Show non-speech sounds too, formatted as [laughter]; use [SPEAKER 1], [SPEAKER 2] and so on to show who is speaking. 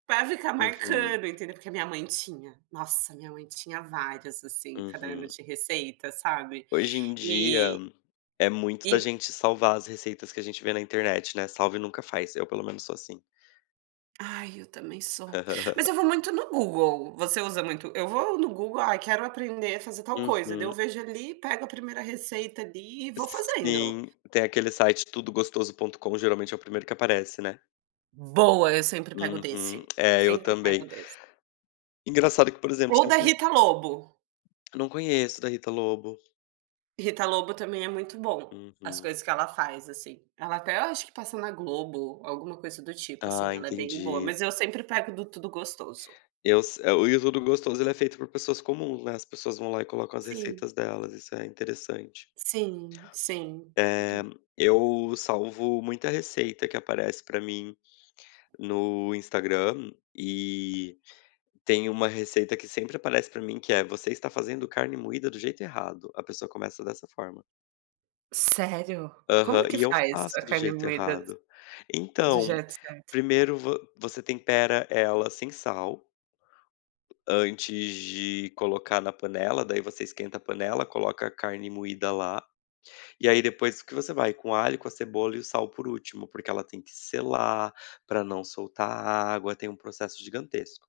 [SPEAKER 1] Pra ficar
[SPEAKER 2] Uhum.
[SPEAKER 1] marcando, entendeu? Porque a minha mãe tinha, nossa, minha mãe tinha várias, assim, cada ano
[SPEAKER 2] Uhum.
[SPEAKER 1] de receita, sabe?
[SPEAKER 2] Hoje em dia,
[SPEAKER 1] E
[SPEAKER 2] é muito da
[SPEAKER 1] E
[SPEAKER 2] gente salvar as receitas que a gente vê na internet, não é, salve e nunca faz, eu pelo menos sou assim.
[SPEAKER 1] Ai eu também sou. Mas
[SPEAKER 2] [laughs]
[SPEAKER 1] eu vou muito no Google, você usa muito eu vou no Google, aí quero aprender a fazer tal coisa, daí eu
[SPEAKER 2] Uhum.
[SPEAKER 1] vejo ali e pego a primeira receita ali e vou fazendo.
[SPEAKER 2] Sim, tem aquele site tudo gostoso ponto com geralmente é o 1º que aparece, né.
[SPEAKER 1] Boa, eu sempre pego
[SPEAKER 2] Uhum.
[SPEAKER 1] desse,
[SPEAKER 2] É, eu
[SPEAKER 1] sempre pego
[SPEAKER 2] também.
[SPEAKER 1] desse.
[SPEAKER 2] Engraçado que, por exemplo,
[SPEAKER 1] Ou
[SPEAKER 2] você me
[SPEAKER 1] da
[SPEAKER 2] per
[SPEAKER 1] Rita Lobo.
[SPEAKER 2] Não conheço da Rita Lobo.
[SPEAKER 1] Rita Lobo também é muito bom, as
[SPEAKER 2] Uhum.
[SPEAKER 1] coisas que ela faz assim, ela até acho que passa na Globo, alguma coisa do tipo assim,
[SPEAKER 2] Tá,
[SPEAKER 1] ela é bem boa,
[SPEAKER 2] entendi.
[SPEAKER 1] mas eu sempre pego do Tudo Gostoso.
[SPEAKER 2] Eu s e o Tudo Gostoso ele é feito por pessoas comuns, né, as pessoas vão lá e colocam as
[SPEAKER 1] Sim.
[SPEAKER 2] receitas delas, isso é interessante.
[SPEAKER 1] Sim, sim.
[SPEAKER 2] É, eu salvo muita receita que aparece para mim, no Instagram, e, tem uma receita que sempre aparece para mim que é, você está fazendo carne moída do jeito errado, a pessoa começa dessa forma.
[SPEAKER 1] Sério?
[SPEAKER 2] Aham,
[SPEAKER 1] Como que
[SPEAKER 2] e eu
[SPEAKER 1] faz
[SPEAKER 2] faço
[SPEAKER 1] a
[SPEAKER 2] do
[SPEAKER 1] carne
[SPEAKER 2] jeito
[SPEAKER 1] moída,
[SPEAKER 2] errado.
[SPEAKER 1] do
[SPEAKER 2] Então,
[SPEAKER 1] jeito certo?
[SPEAKER 2] 1º você tempera ela sem sal antes de colocar na panela, daí você esquenta a panela, coloca a carne moída lá, e aí depois que você vai com alho, com a cebola e o sal por último, porque ela tem que selar, para não soltar a água, tem um processo gigantesco.